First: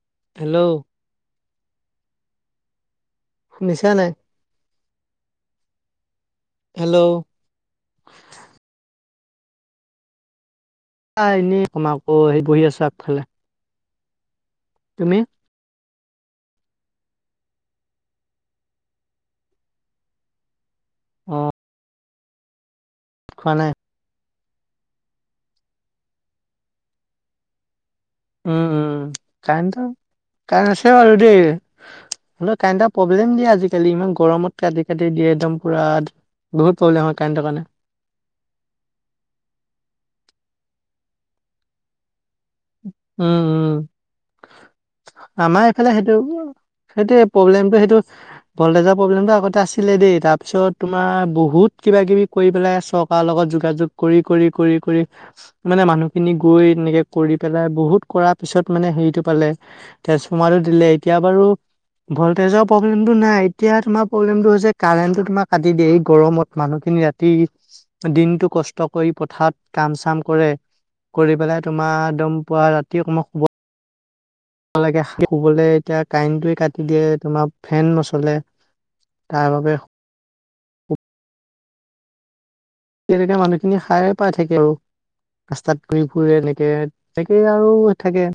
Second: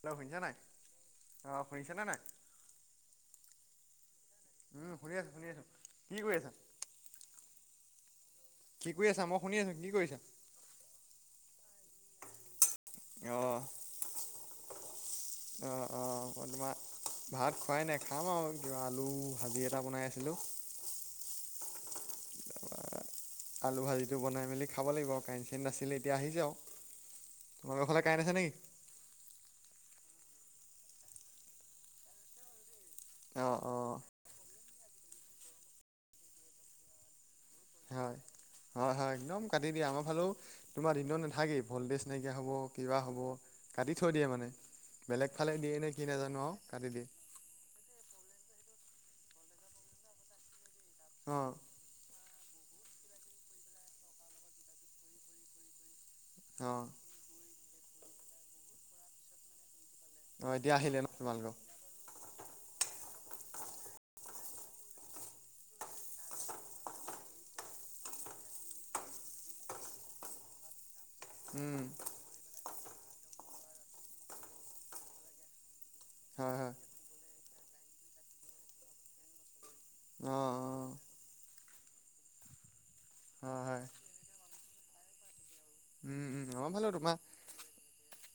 Hello শুনিছে নাই অ' শুনিছেনে নাই? নিছা নাই উম শুনি আছোঁ শুনি আছোঁ কি কৰি আছা হেল্ল'। কি কৰি আছা? মই শুনি আছো। কি কৰিছা? এনেই তোমাৰ আকৌ বহি আছো আগফালে। অঁ তুমি? অঁ অঁ মই তোমাৰ [inaudible] ভাত খোৱাই নাই খাম আৰু কিবা আলু ভাজি এটা বনাই আছিলো। অ'। খোৱা নাই? আলু ভাজিটো বনাই। ফেমেলি খাব লাগিব আৰু কাৰেণ্ট চাৰেণ্ট নাছিলে এতিয়া আহি যা আৰু তোমালোকৰ হলে। উম উম কাৰেন্টতো কাৰেন্ট আছেই অলৰেডি। প্ৰব্লেম দিয়ে অঁ আজিকালি অঁ ইমান গৰমত কাটি কাটি দিয়ে একদম পুৰা বহুত প্ৰব্লেম হয় কাৰেণ্টৰ কাৰণে। হয় হয় হয় একদম কাটি দিয়া আমাৰ ফালেও তোমাৰ দিনত নাথাকেই ভল্টেজ নাই। কিবা হব কিবা হব উম, উম। কাটি থৈ দিয়ে মানে। বেলেগ ফালে আমাৰ দিয়ে নে এইফালে কি সেইটো নাজানো আৰু কাটি দিয়ে সেইটো প্ৰব্লেমটো সেইটো। ভল্টেজৰ প্ৰব্লেমটো আগতে আছিলে দেই তাৰপিছত তোমাৰ অঁ বহুত কিবা কিবি। কৰি পেলাই চৰকাৰৰ লগত যোগাযোগ কৰি কৰি কৰি কৰি মানে মানুহ খিনি গৈ অঁ এনেকে। কৰি বহুত কৰাৰ পিছত মানে হেৰিটো পালে। অঁ তেজপমাৰো দিলে আহিলে ন এতিয়া বাৰু তোমালোকৰ ভল্টেজৰ প্ৰব্লেমটো নাই। এতিয়া তোমাৰ প্ৰব্লেমটো হৈছে কাৰেণ্টটো তোমাক কাটি দিয়ে এই গৰমত মানুহখিনি ৰাতি দিনটো কষ্ট কৰি পথাৰত কাম চাম কৰে কৰি পেলাই উম তোমাৰ একদম পুৱা ৰাতি শুব ভাগে শুবলৈ এতিয়া কাৰেণ্টোৱে হয় হয় কাটি দিয়ে তোমাক। ফেন নচলে তাৰ বাবে অ অ তেনেকে হয় মানুহখিনি হয় খায়ে পাই থাকে আৰু। ৰাস্তাত ঘুৰি উম ফুৰে উম এনেকে আমাৰ ফালেও তোমাৰ তেনেকেই আৰু থাকে।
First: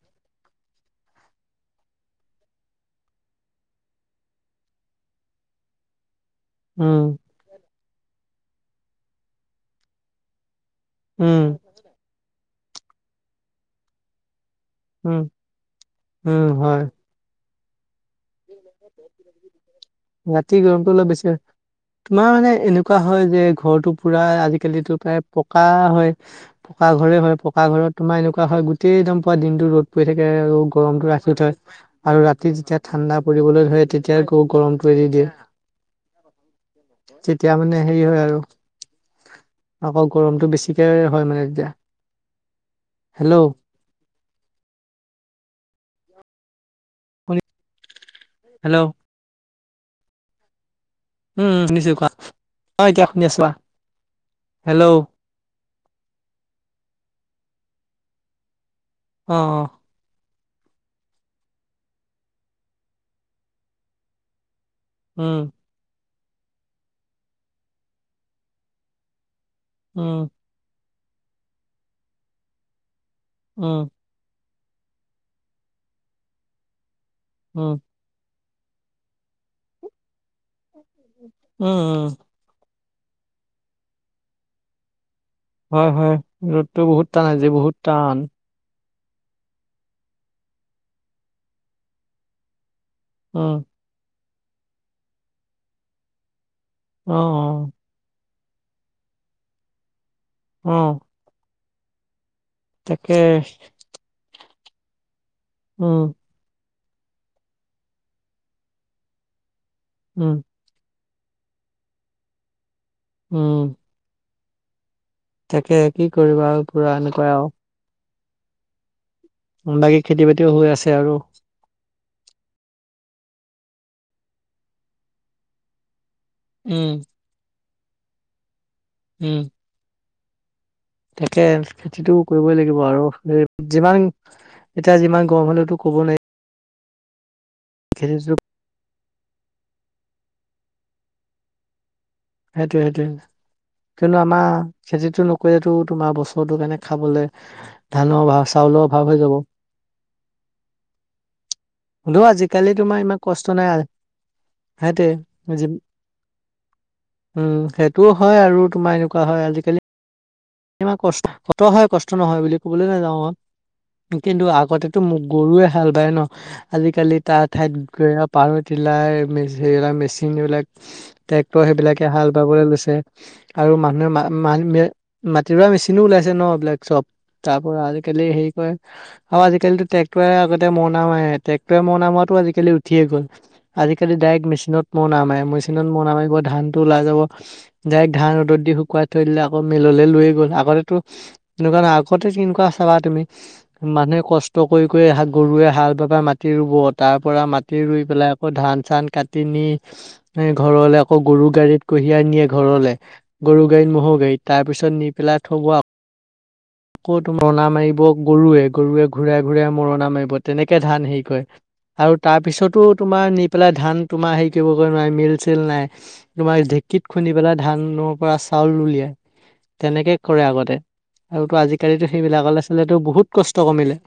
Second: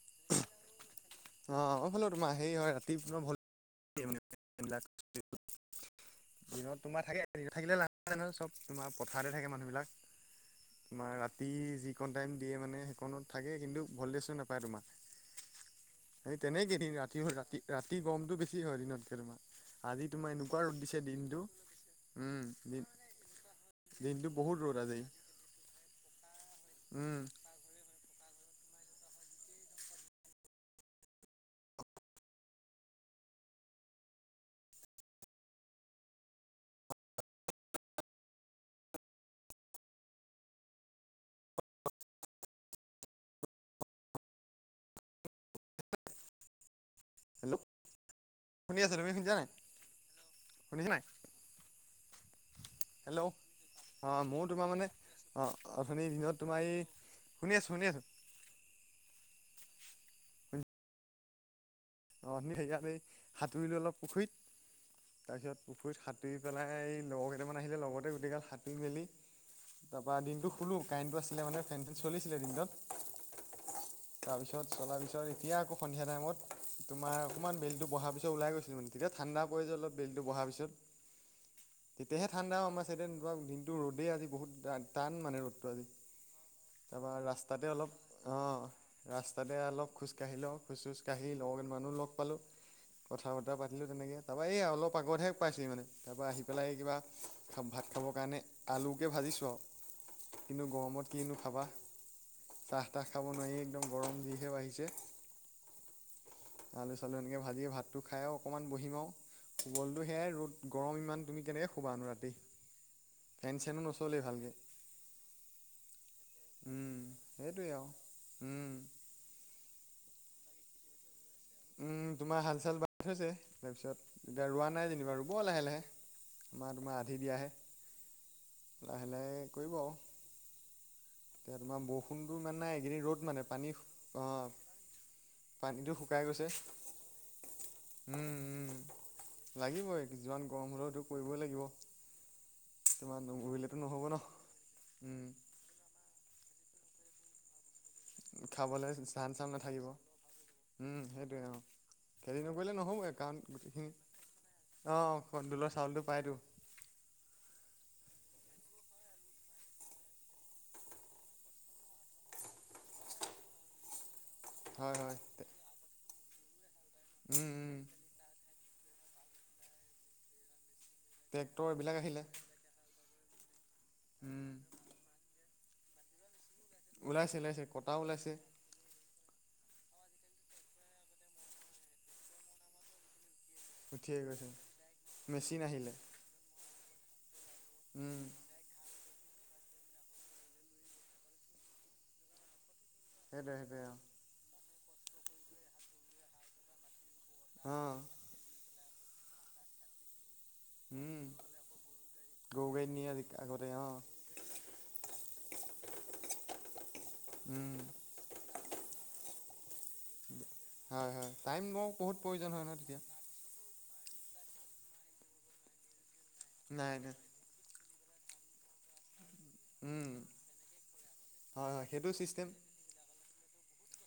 অ' অ' হলে তোমাৰ হেৰি হয় ৰাতি [unintelligible] [unintelligible] দিনত তোমাৰ উম থাকে দিনত থাকিলে নে নহয় চব তোমাৰ পথাৰতে থাকে মানুহবিলাক। তোমাৰ উম ৰাতি যিকণ টাইম দিয়ে মানে সেইখনত থাকে কিন্তু ভল্টেজো নাপায় তোমাৰ। উম। সেই উম হয় তেনেকেইদিন ৰাতি ৰাতি ৰাতি গমটো বেছি। কি হয় দিনতকে তোমাৰ আজি তোমাৰ ৰাতি এনেকুৱা ৰ'দ গৰমটো দিছে অলপ বেছি হয় দিনটো। তোমাৰ উম মানে দিন এনেকুৱা হয় যে ঘৰটো পুৰা দিনটো বহুত ৰ'দ আজিকালিটো আজি প্ৰায় পকা হয় পকা পকা উম ঘৰে হয় পকা ঘৰত তোমাৰ এনে হয় গোটেই দম পোৱা দিনটো ৰ'দ পৰি থাকে আৰু গৰমটো ৰাখি হয় আৰু ৰাতি যেতিয়া ঠাণ্ডা ফুৰিবলৈ ধৰে তেতিয়া আকৌ গৰমটোৱে এৰি দিয়ে। তেতিয়া মানে হেৰি হয় আৰু। আকৌ গৰমটো বেছিকে হয় মানে তেতিয়া। হেল্ল'। শুনি হেল্ল' শুনি হেল্ল' আছা তুমি শুনিছা নাই। শুনিছা নাই উম শুনিছো কোৱা। অ এতিয়া হেল্ল' শুনি আছো কোৱা অঁ ময়ো তোমাৰ হেল্ল' মানে অ অঁ আপুনি দিনত তোমাৰ এই। শুনি আছোঁ শুনি আছোঁ। অ' অ'। ন সেইকানে এই সাঁতুৰিলো অলপ পুখুৰীত উম তাৰপিছত পুখুৰীত সা সতুৰি পেলাই এই লগৰ কেইটামান আহিলে লগতে গোটেইকাল সাতুৰি মেলি তাৰপৰা উম দিনটো শুলো। কাৰেণ্টটো আছিলে মানে ফেনটো চলিছিলে দিনটোত। উম। তাৰ পিছত চলাৰ পিছত এতিয়া আকৌ সন্ধিয়া টাইমত তোমাৰ অকণমান উম বেলিতো বহাৰ পিছত ওলাই গৈছো। তেতিয়া ঠাণ্ডা পৰি যে অলপ বেলিটো বহাৰ পিছত। উম, উম। তেতিয়াহে [unintelligible] দিনটো ৰ'দেই আজি বহুত টান। মানে ৰ'দটো আজি হয়, হয় ৰ'দটো বহুত তাৰপৰা টান আজি ৰাস্তাতে বহুত অলপ টান। অঁ ৰাস্তাতে অলপ খোজ কাঢ়ি লওঁ খোজ-চোজ কাঢ়ি [unintelligible] মানুহ লগ পালো। কথা উম বতৰা পাতিলো তেনেকে তাৰপা এই অলপ আগতহে পাইছোহি মানে তাৰপৰা আহি। পেলাই কিবা অ', অ', ভাত খাবৰ কাৰণে আলুকে ভাজিছো আৰু। কিন্তু অ', গৰমত কিনো খাবা। চাহ তাহ তাকে খাব নোৱাৰি একদম গৰম যিহে বাঢ়িছে। উম। আলু-চালু এনেকে ভাজি ভাতটো খাইও অকণমান বহিম আৰু শুবলৈটো সেয়াই উম, ৰ'দ গৰম ইমান। তুমি কেনেকৈ শুবানো ৰাতি উম, ফেন-চেনো নচলেই ভালকে। তাকে কি কৰিবা আৰু পুৰা এনেকুৱাই আৰু। উম। [unintelligible] খেতি-বাতিও হৈ আছে আৰু। উম, তোমাৰ হাল চাল বাই থৈছে তাৰপিছত এতিয়া ৰোৱা নাই যেনিবা ৰুৱ লাহে লাহে। আমাৰ উম, তোমাৰ আধি দিয়াহে। লাহে লাহে উম, কৰিব আৰু। তাকে এতিয়া তোমাৰ খেতিটো বৰষুণটো ইমান কৰিবই নাই লাগিব এইকেইদিন আৰু ৰ'দ মানে সেই পানী যিমান। অ' এতিয়া যিমান গৰম হ'লেতো পানীটো ক'ব নোৱাৰি। শুকাই গৈছে খেলিছো। [inaudible] কিছুমান গৰম হলেওটো কৰিবই লাগিব। সেইটোয়ে সেইটোয়ে তোমাৰ নকৰিলেতো নহ'ব ন কিয়নো আমাৰ উম, খেতিটো নকৰিলেতো তোমাৰ বস্তু। [inaudible] কিনে খাবলৈ ধানৰ অভাৱ চাউলৰ খাবলৈ অভাৱ হৈ ধান যাব। চান নাথাকিব। উম, সেইটোৱে আৰু হ'লেও খেতি আজিকালি নকৰিলে তোমাৰ নহ'ব ইমান কাৰণ কষ্ট নাই উম। অ, সেইটোৱে কন্ট্ৰলৰ যি- চাউলটো পাইতো। উম, সেইটোও হয় আৰু তোমাৰ এনেকুৱা হয় আজিকালি। ইমান কষ্ট কষ্ট হয় কষ্ট নহয় বুলি কবলৈ নাযাওঁ মই। কিন্তু হয়, আগতেতো হয়। মোক গৰুৱে হাল বায় ন'। আজিকালি তাৰ উম, উম ঠাইত গৈ পাৱাৰ টিলাৰ মেচিন সেইবিলাক মেচিন এইবলাক। ট্ৰেক্টৰ এইবিলাক সেইবিলাকে আহিলে হাল বাবলৈ লৈছে আৰু মানুহে মা উম, মানু। [unintelligible] মাটি ৰুৱা মেচিনো ওলাইছে নহ এইবিলাক চব ওলাইছে ওলাইছে তাৰপৰা কটাও আজিকালি ওলাইছে। হেৰি কৰে। আৰু আজিকালিটো ট্ৰেক্টৰে আগতে মৰণা মাৰে, ট্ৰেক্টৰে মৰণা মৰাতো আজিকালি উঠিয়ে গ'ল। আজিকালি উঠিয়ে গৈছে ডাইৰেক্ট মেচিনত মৰনা মাৰে মেচিন মেচিনত আহিলে মৰনা মাৰিব ধানটো ওলাই যাব। ডাইৰেক্ট উম ধান ৰ'দত দি শুকুৱাই থৈ দিলে আকৌ। মিললে লৈয়ে গ'ল আগতেটো এনেকুৱা নহয়, আগতে কেনেকুৱা চাবা তুমি সেইটোৱে সেইটোৱে অ মানুহে কষ্ট। কৰি কৰি গৰুৱে হাল বাৱ মাটি ৰুব তাৰ পৰা মাটি অ ৰুই পেলাই আকৌ ধান-চান। কাটি নি। এই ঘৰলে আকৌ উম গৰুৰ গাড়ীত কঢ়িয়াই নিয়ে গৰু গাড়ীত ঘৰলে, নিয়ে আজি গৰুৰ আগতে অ গাড়ীত ম'হৰ গাড়ীত। তাৰপিছত নি পেলাই থৱ। [inaudible] আকৌ তোমাৰ মৰণা উম মাৰিব গৰুৱে, গৰুৱে ঘূৰাই ঘূৰাই মৰণা মাৰিব তেনেকে ধান হয় হেৰি হয় কৰে। টাইম মোক বহুত আৰু প্ৰয়োজন হয় নহয় তাৰপিছতো তেতিয়া তোমাৰ নি পেলাই। ধান তোমাৰ হেৰি কৰিব নোৱাৰে মিল-চিল নাই তোমাৰ নাই ঢেঁকীত নাই খুন্দি পেলাই ধান। ধানৰ পৰা চাউল উলিয়াই। উম তেনেকে কৰে আগতে আৰু ত' হয় হয় সেইটো আজিকালিতো ছিষ্টেম সেইবিলাকলে চালে টো বহুত। কষ্ট কমিলে।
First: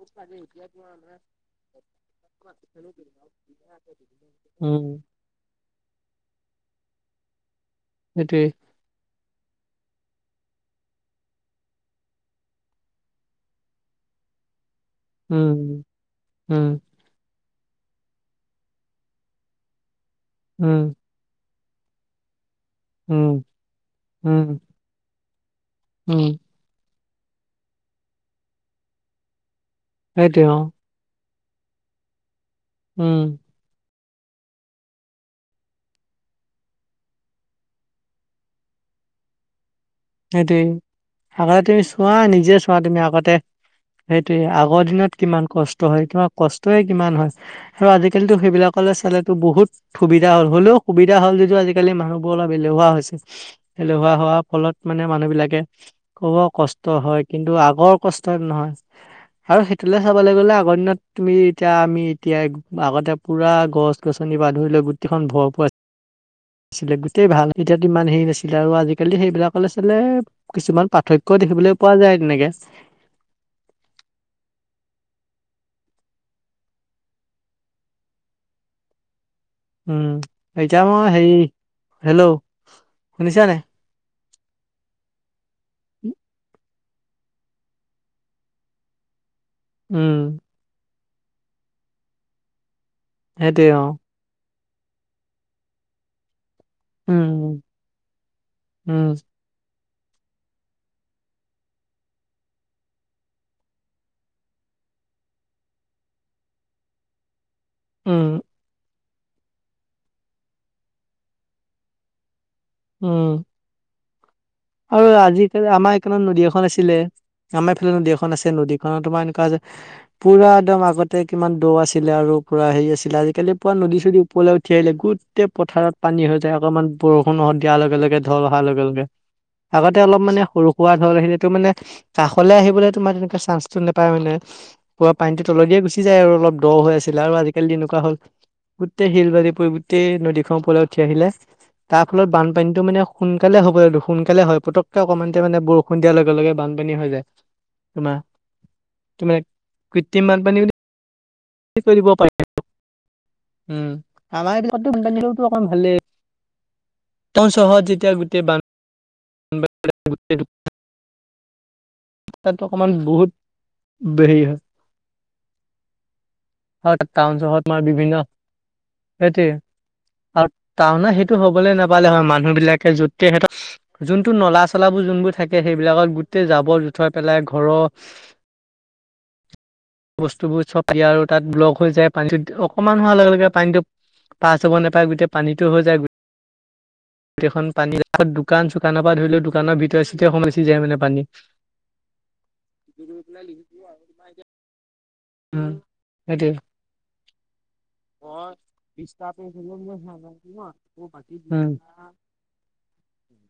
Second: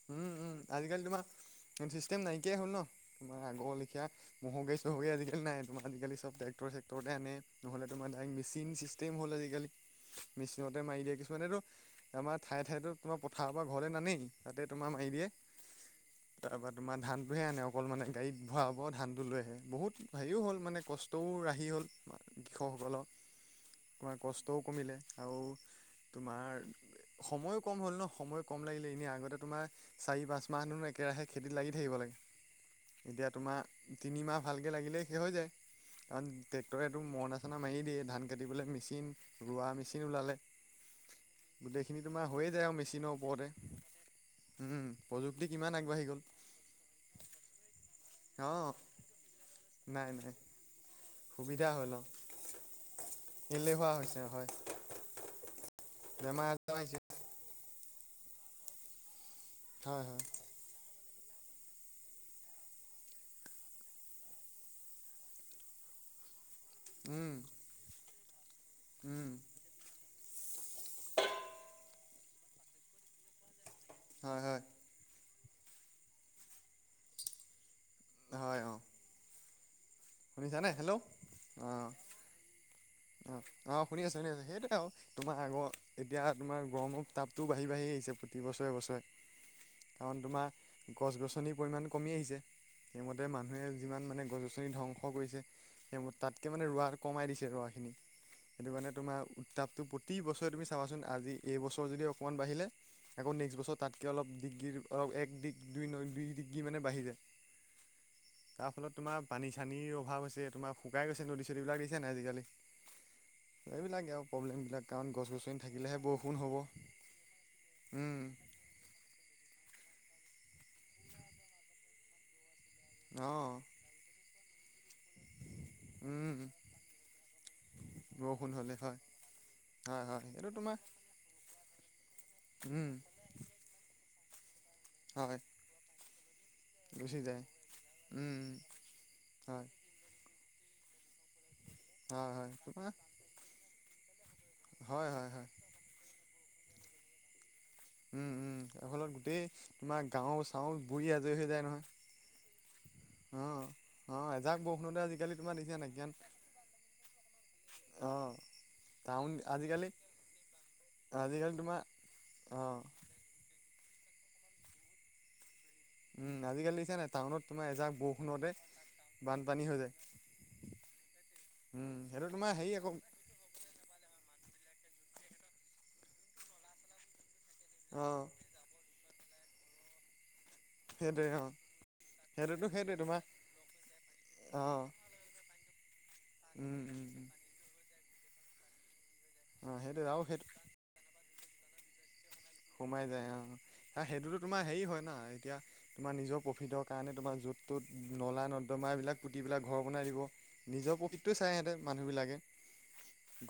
[unintelligible] চিষ্টেম নাইকিয়াই হ'ল নহ তোমাৰ আগৰ লেখীয়া ম'হৰ গাড়ী উম চহৰ গাড়ী আজিকালি নাই। তোমাৰ আজিকালি চব ট্ৰেক্টৰ চেক্টৰতে আনে নহলে তোমাৰ ডাইৰেক্ট সেইটোৱে মেচিন চিষ্টেম হ'ল আজিকালি। মেচিনতে মাৰি দিয়ে কিছুমানেতো আমাৰ ঠায়ে ঠায়েতো তোমাৰ পথাৰৰ পৰা ঘৰলে নানেই। তাতে তোমাৰ মাৰি দিয়ে, উম উম তাৰপৰা তোমাৰ ধান। ধানটোহে আনে অকল মানে গাড়ীত ভৰাব ধানটো লৈ আহে বহুত হেৰিও হ'ল উম মানে কষ্টও ৰাহি। হি হ'ল কৃষকসকলৰ উম তোমাৰ উম কষ্টও কমিলে আৰু। উম তোমাৰ সময়ো কম হ'ল নহ সময় কম লাগিলে এনেই আগতে তোমাৰ। চাৰি সেইটোৱে পাঁচ অ মাহ একেৰাহে খেতিত লাগি থাকিব লাগে উম এতিয়া তোমাৰ। তিনিমাহ ভালকৈ লাগিলেই শেষ হৈ যায়। কাৰণ ট্ৰেক্টৰেটো মৰণা চৰণা মাৰি দিয়ে ধান কাটিবলে মেচিন ৰোৱা মেচিন। ওলালে সেইটোৱে আগতে তুমি গোটেইখিনি চোৱা তোমাৰ হৈয়ে নিজে যায় আৰু চোৱা তুমি মেচিনৰ আগতে ওপৰতে সেইটোৱে। আগৰ উম দিনত কিমান প্ৰযুক্তি কষ্ট হয় আগবাঢ়ি গ'ল তোমাৰ কষ্টয়ে কিমান হয় আৰু আজিকালি অ সেইবিলাকলৈ চালেতো। বহুত নাই সুবিধা নাই হ'ল হ'লেও সুবিধ। এতিয়া হ'ল যদিটো সুবিধা আজিকালি হ'ল অ মানুহবোৰ অলপ এলেহুৱা হৈছে এলেহুৱা হৈছে হোৱাৰ হয় ফলত। মানে মানুহবিলাকে ক'ব বেমাৰ আজাৰ কষ্ট আহিছে হয় কিন্তু আগৰ কষ্ট নহয়। আৰু সেইটোলৈ হয় হয় চাবলৈ গ'লে আগৰ দিনত। তুমি এতিয়া আমি এতিয়া আগতে পুৰা গছ-গছনি ধুৰি লৈ গোটেইখন ভৰপুৰ। আছিলে গোটেই উম ভাল এতিয়াতো ইমান হেৰি নাছিলে আৰু আজিকালি উম সেইবিলাক। আছিলে কিছুমান পাৰ্থক্য দেখিবলৈ পোৱা যায় তেনেকে। হয় হয়। হয় অঁ। উম এতিয়া মই হে হেল্ল' অ শুনিছা নাই অ শুনি আছো শুনি আছো সেইটোৱে আৰু তোমাৰ আগৰ এতিয়া তোমাৰ গৰমত দামটো বাঢ়ি বাঢ়ি আহিছে প্ৰতি বছৰে বছৰে কাৰণ উম তোমাৰ- গছ গছনিৰ পৰিমাণ কমি আহিছে সেইমতে মানুহে সেইটোৱে অ যিমান মানে গছ গছনি ৰ ধ্বংস কৰিছে সেইবোৰ তাত- এতিয়া মানে ৰোৱা কমাই দিছে উম ৰোৱাখিনি সেইটো কাৰণে উম তোমাৰ উত্তাপটো। প্ৰতি বছৰে তুমি চাবাচোন আজি এইবছৰ যদি অকণমান বাঢ়িলে আকৌ নেক্সট বছৰ তাতকৈ অলপ ডিগ্ৰী অলপ। এক দিগ দুই দুই ডিগ্ৰী মানে বাঢ়ি যায়। উম তাৰ ফলত তোমাৰ পানী চানীৰ অভাৱ হৈছে তোমাৰ শুকাই গৈছে নদী চদীবিলাক দেখিছা নে নাই আজিকালি। উম এইবিলাকে। [unintelligible] আৰু আজিকালি আমাৰ [unintelligible] নদী হ'ব এখন আছিলে আমাৰ এইফালে নদী এখন উম আছে নদীখনত তোমাৰ এনেকুৱা যে। পুৰা একদম আগতে কিমান দ আছিলে আৰু পুৰা হেৰি আছিলে অঁ আজিকালি পুৰা নদী চদী ওপৰলৈ উঠিয় আহিলে। গোটেই পথাৰত পানী হৈ উম যায় অকমান বৰষুণ দিয়াৰ লগে লগে বৰষুণ ঢল অহাৰ হ'লে লগে হয় লগে। আগতে হয় অলপ হয় মানে এইটো সৰু তোমাৰ সুৰা ঢল আহিলে তো মানে কাষলৈ আহিবলে উম তোমাৰ তেনেকুৱে চান্সটো নাপায়- তাৰ মানে পুৰা হয় পানীটো তল দিয়ে গুচি যায় আৰু অলপ দৰ হৈ গুচি আছিলে আৰু যায় আজিকালি যেনেকুৱা হ'ল উম গোটেই শিল বাৰী হয় পৰি গোটেই নদী প উঠি আহিলে তাৰ ফলত হয় হয় বানপানীতো তোমাৰ মানে সোনকালে হ'ব আৰু দুখ হয় পুটুককে হয় অকণমানতে হয় মানে বৰষুণ দিয়াৰ লগে লগে বানপানী হৈ যায়। তোমাৰ উম উম য়া ফলত তোমাৰ গোটেই তোমাৰ গাঁও চাও বুৰি আ কি কৰিব পাৰি অঁ উম, অঁ আমাৰ এজাক এইবিলাকতো বৰষুণতে বানপানীতো আজিকালি তোমাৰ অকমান নিছে নাই ভালেই জ্ঞান টাউন চহৰত যেতিয়া গোটেই টাউন আজিকালি বান আজিকালি তোমা তাত অকণমান বহুত হেৰি হয় উম আজিকালিছে নাই টাউনত তোমাৰ এজাক বৌষ নদ সেইটোয়ে আৰু তটাউনা সেইটো হবলৈ উম নাপালে হয় সেইটো মানুহ তোমাৰ হেৰি বিলাকে আকৌ যতে সিহঁত যোনটো নলা চলাবোৰ যোনবোৰ থাকে সেইবিলাকত গোটেই জাবৰ জোথৰ পেলাই ঘৰ অ বস্তুবোৰ চব ইয়াৰ সেইটোৱে তাত অ ব্লক হৈ যায় পানীতো সেইটোতো সেইটোৱে অকমান হোৱাৰ তোমাৰ লগে লগে পানীতটো পাছ অ হ'ব নাপায় গোটেই পানীতটো হৈ যায় উম উম উম গোটেইখন পানীৰত দোকান চুোকানৰ পৰা ধৰি লও অ দোকানৰ ভিতৰ সেইটোৱে আৰু চিতিতে সেইটো সমাইছি যায় মানে পানী সোমাই যায় অ সেইটোতো তোমাৰ হেৰি হয় না এতিয়া উম, তোমাৰ নিজৰ সেইটোৱে। প্ৰফিটৰ কাৰণে তোমাৰ য'ত ত'ত নলা মই নৰ্দমা এইবিলাক বিশটা পেজ পুতিবেলাক হলেও ঘৰ মই বনাই দিব নিজৰ প্ৰকৃৃতটো বাকী চাই দুটা সিহতে মানুহবিলাকে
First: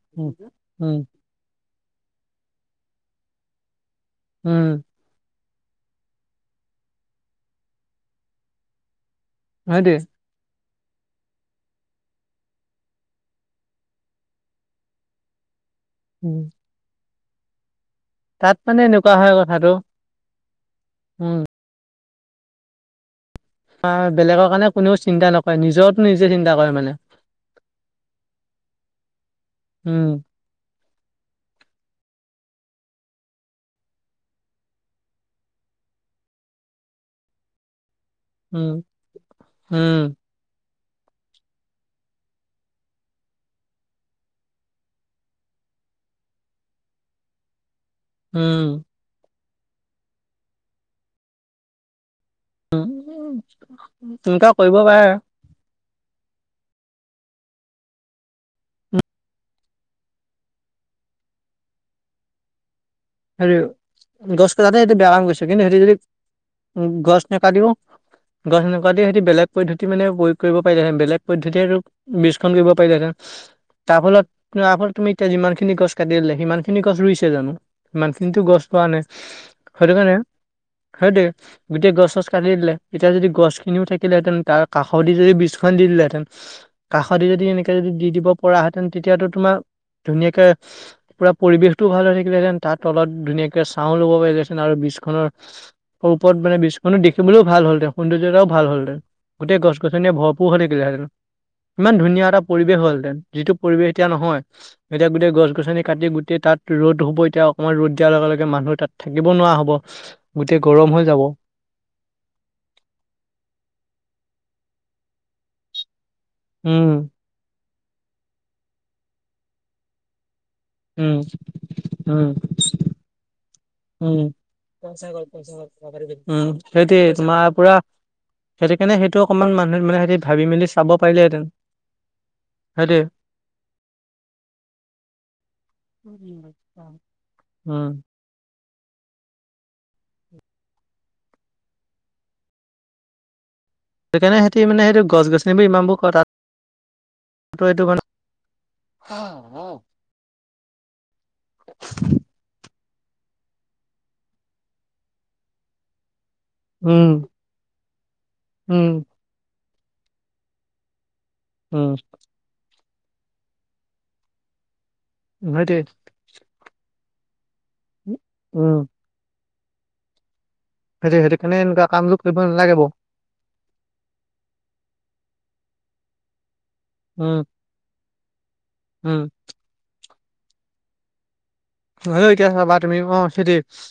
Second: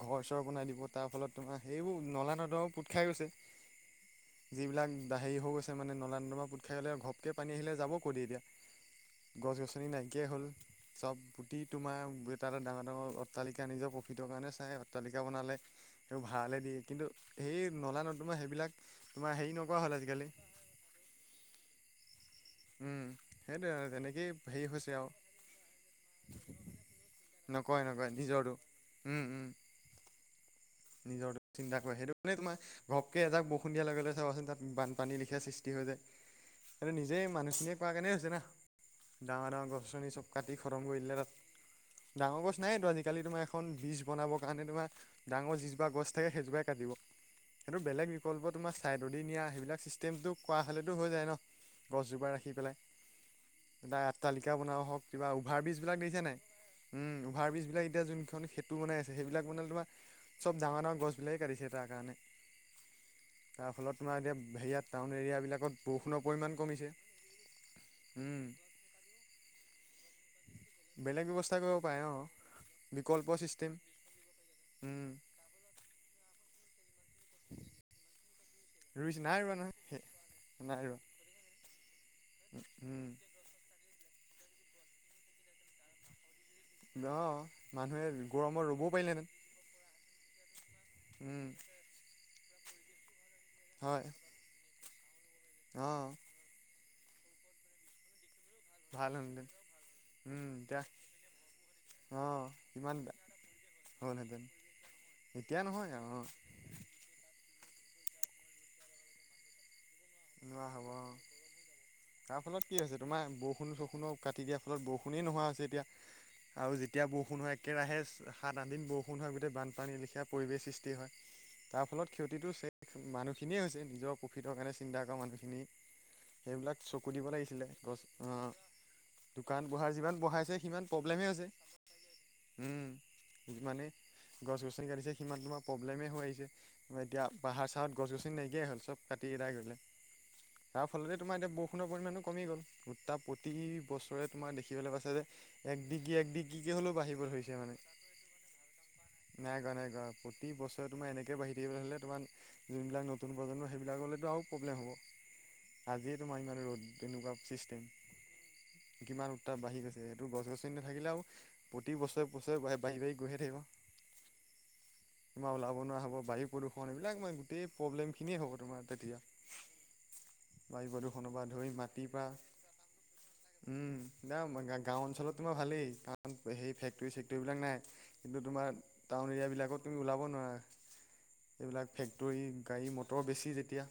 ঘৰ উম, চৰ যে বনাই দিব উম, তাৰ ফলত তোমাৰ সেইবোৰ নলা নদৰ পু খাই গৈছে উম, যিবিলাক দ হেৰি হৈ গৈছে মানে নলা নৰ্দমা পোট খাই গলে ঘপকৈ পানী আহিলে যাব ক'ত এতিয়া গছ গছনি সেইটোৱে নাইকিয়াই হ'ল চব পুতি তোমাৰ এটা এটা ডাঙৰ ডাঙৰ অট্টালিকা নিজৰ প্ৰফিটৰ কাৰণে চাই অট্টালিকা বনালে তেওঁ উম, ভাড়ালে দিয়ে কিন্তু সেই নলা নৰ্দমা সেইবিলাক [unintelligible] এনেকুৱা তোমাৰ হয় হেৰি কথাটো নকৰা হ'ল আজিকালি উম উম সেইটোৱে আৰু [unintelligible] তেনেকেই বেলেগৰ হেৰি কাৰণে হৈছে কোনেও আৰু চিন্তা নকৰে নিজৰটো নিজে চিন্তা কৰে মানে নকয় নকয় নিজৰো উম উম উম, নিজৰটো চিন্তা কৰে সেইটো কাৰণে তোমাৰ ঘপকে এজাক বহৰষুণ দিয়াৰ লগে লগে চাবাচোন তাত বানপানী লিখা সৃষ্টি হয় [unintelligible] নিজে মানুহখিনিয়ে কৰা কাৰণে হৈছে না উম, ডাঙৰ ডাঙৰ উম, গছনি চব কাটি [inaudible] ডাঙৰ গছ নাইয়েটো আজিকালি তোমাৰ এখন বীজ বনাব কাৰণে তোমাৰ ডাঙৰ [unintelligible] গছ চাগে সেইজোপাই কাটিব। সেইটো বেলেগ বিকল্প উম, তোমাৰ চাই দুদিনীয়া, এই বিলাক চিষ্টেমটো কৰা হ'লেতো হৈ যায় ন, গছজোপাৰে [unintelligible] উম, এটা উম, তেনেকুৱা অট্টালিকা কৰিব বনায় হওক পাৰে কিবা অভাৱ ব্ৰীজ বিলাক দেখিছা নাই? উম অভাৰ ব্ৰীজ বিলাক এতিয়া যোনখন সেতু বনাই আছে সেইবিলাক বনালে তোমাৰ চব ডাঙৰ ডাঙৰ গছবিলাকে কাটিছে তাৰ কাৰণে। [inaudible] হেৰি তাৰ ফলত তোমাৰ এতিয়া গছ কটাটো হেৰিয়াত সেইটো টাউন বেয়া কাম কৰিছে, কিন্তু এৰিয়াবিলাকত হেৰি যদি বৰষুণৰ পৰিমাণ উ কমিছে। গছ নেকাটিও উম, গছ নেকাটি সেতি বেলেগ পদ্ধতি মানে প্ৰয়োগ কৰিব পাৰিলে হেতেন, বেলেগ ব্যৱস্থা পদ্ধতিৰো কৰিব পাৰে অ'। ব্ৰীজখন দিব পাৰিলে হেতেন। বিকল্প ছিষ্টেম তাৰ ফলত তাৰ ফলত উম, তুমি এতিয়া যিমান খিনি গছ কাটি দিলে, সিমান খিনি গছ ৰুইছে জানো। সিমানখিনিতো গছ ৰোৱা নাই ৰুইছে ৰোৱা নহয়, সেইটো কাৰণে নাই ৰোৱা সেইটোৱে গোটেই গছ ঠছ কাটি দিলে, উম। এতিয়া যদি গছখিনিও থাকে। থাকিলে হেতেন তাৰ কাষৰ দি যদি বিছখন দি দিলেঁ হেতেন, কাখে দি যদি অ' এনেকে যদি মানুহে দি দিব পৰা গৰমত হেতেন, ৰ'বও তেতিয়াটো পাৰিলেহেঁতেন, তোমাৰ ধুনীয়াকে পুৰা উম, পৰিবেশটোও ভাল হৈ থাকিলেহেতেন তাৰ তলত ধুনীয়াকে চাওঁ হয়, ল'ব পাৰিলেহেঁতেন আৰু বীজ খনৰ, অ' ওপৰত মানে বিজখনো দেখিবলৈও ভাল হ'লহেতেন। সৌন্দৰ্যত ভাল হল হেতেন গোটেই গছ গছনিয়ে উম, ভৰপূৰ হৈ এতিয়া থাকিলে হেতেন। ইমান ধুনীয়া এটা অ' পৰিৱেশ কিমান হ'লহেতেন যিটো পৰিৱেশ এতিয়া নহয়। হ'লহেঁতেন, এতিয়া গোটেই গছ গছনি নহয় আৰু কাটি অ' গোটেই তাত ৰ'দ হ'ব এতিয়া অকমান ৰ'দ দিয়াৰ লগে লগে মানুহ তাত থাকিব নোৱাৰা হ'ব। গোটেই [unintelligible] হ'ব গৰম হৈ অঁ, যাব তাৰ ফলত কি হৈছে তোমাৰ বৰষুণ চৰষুণো কাটি দিয়া ফলত বৰষুণেই নোহোৱা হৈছে এতিয়া, আৰু যেতিয়া উম, বৰষুণ হয় একেৰাহে সাত আঠ দিন বৰষুণ হয় গোটেই বানপানী লেখীয়া পৰিৱেশ সৃষ্টি হয় উম, তাৰ ফলত উম, ক্ষতিটো [unintelligible] মানুহখিনিয়ে হৈছে নিজৰ প্ৰফিটৰ কাৰণে [unintelligible] উ চিন্তা কৰা মানুহখিনি। সেইবিলাক সেইটোৱে চকু দিব তোমাৰ লাগিছিলে পোৰা গছ অ' সেইটো কাৰণে সেইটো অকমান দোকান মানুহে পোহাৰ মানে যিমান সিহঁতি ভাবি বঢ়াইছে মেলি সিমান চাব প্ৰব্লেমেই পাৰিলেহেঁতেন। হৈছে। উম, সেইটোৱে। যিমানে গছ গছনি কাটিছে। সিমান তোমাৰ প্ৰব্লেমে হৈ আহিছে, এতিয়া পাহাৰ চাহৰত উম, গছ গছনি নাইকিয়াই হ'ল চব কাটি এদাই কৰিলে। তাৰ ফলতে তোমাৰ এতিয়া বৰষূণৰ পৰিমানো কমি গ'ল, উত্তাপ প্ৰতি বছৰে সেইকাৰণে তোমাৰ সিহঁতি মানে দেখিবলৈ সেইটো পাইছে যে, গছ গছনিবোৰ এক ইমানবোৰ ডিগ্ৰী, এক কটাটো ডিগ্ৰীকে হলেও বাঢ়িব ধৰিছে মানে। [inaudible] নাই কৰা, নাই কৰা, প্ৰতি বছ তোমাৰ এনেকে বাঢ়ি থাকিবলৈ হ'লে, তোমাৰ যোনবিলাক নতুন প্ৰজন্ম সেইবিলাকলৈতো আৰু প্ৰব্লেম হ'ব আজিয়ে তোমাৰ ইমান ৰ'দ, উম, তেনেকুৱা ছিষ্টেম। উম, কিমান উত্তাপ বাঢ়ি গৈছে, এইটো গছ গছনি নাথাকিলে আৰু প্ৰতি উম, বছৰে বছৰে বাঢ়ি বাঢ়ি গৈ়হে থাকিব, তোমাৰ ওলাব সেইটোৱে। নোৱাৰা হ'ব, বায়ু প্ৰদূষণ, এইবিলাক মই গোটেই পব্লেমখিনিয়ে হ'ব উম, তোমাৰ তেতিয়া। বায়ু সেইটো প্ৰদূষণৰ সেইটো পৰা কাৰণে ধৰি এনেকুৱা মাটিৰ কামবোৰ পৰা কৰিব নালাগে বাও। উম' গাওঁ অঞ্চলত তোমাৰ ভালেই কাৰণ সেই ফেক্টৰী উম, ছেক্টৰিবিলাক নাই, কিন্তু তোমাৰ উম, টাউন এৰিয়াবিলাকত তুমি ওলাব নোৱাৰা এইবিলাক হ'লেও ফেক্টৰী এতিয়া চাবা গাড়ী তুমি অ' মটৰ বেছি সেইটোৱে। যেতিয়া।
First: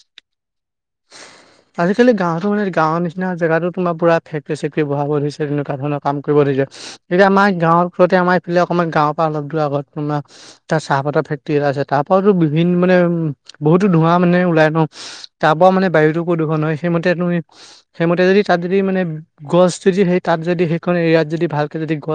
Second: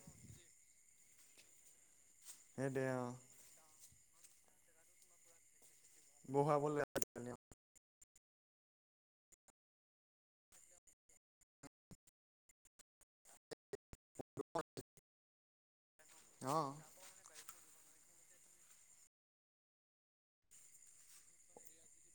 আজিকালি গাওঁটো মানে, সেইটোৱে গাওঁ অ নিচিনা জেগাতো তোমাৰ ফেক্টৰী ছেক্টৰি বহাব ধৰিছে। কাফণৰ কাম কৰিব ধৰিছে, বহুৱাবলৈ এতিয়া আমাৰ গাঁৱৰ ওচৰতে আমাৰ এইফালে অকণমান গাঁৱৰ পা অলপ দূৰ আগত তোমাৰ তাত চাহপাতৰ ফেক্টৰী এটা আছে, তাৰ পাওঁটো ভিন মানে উম বহুতো ধোৱা মানে ওলাই ন, তাৰ পাওঁ মানে বায়ুতো প্ৰদূষণ অ হয়, সেইমতে তুমি সেইমতে যদি তাত যদি, মানে গছ যদি, সেই তাত যদি, সেইখন এৰিয়াত যদি, ভালকে যদি গছ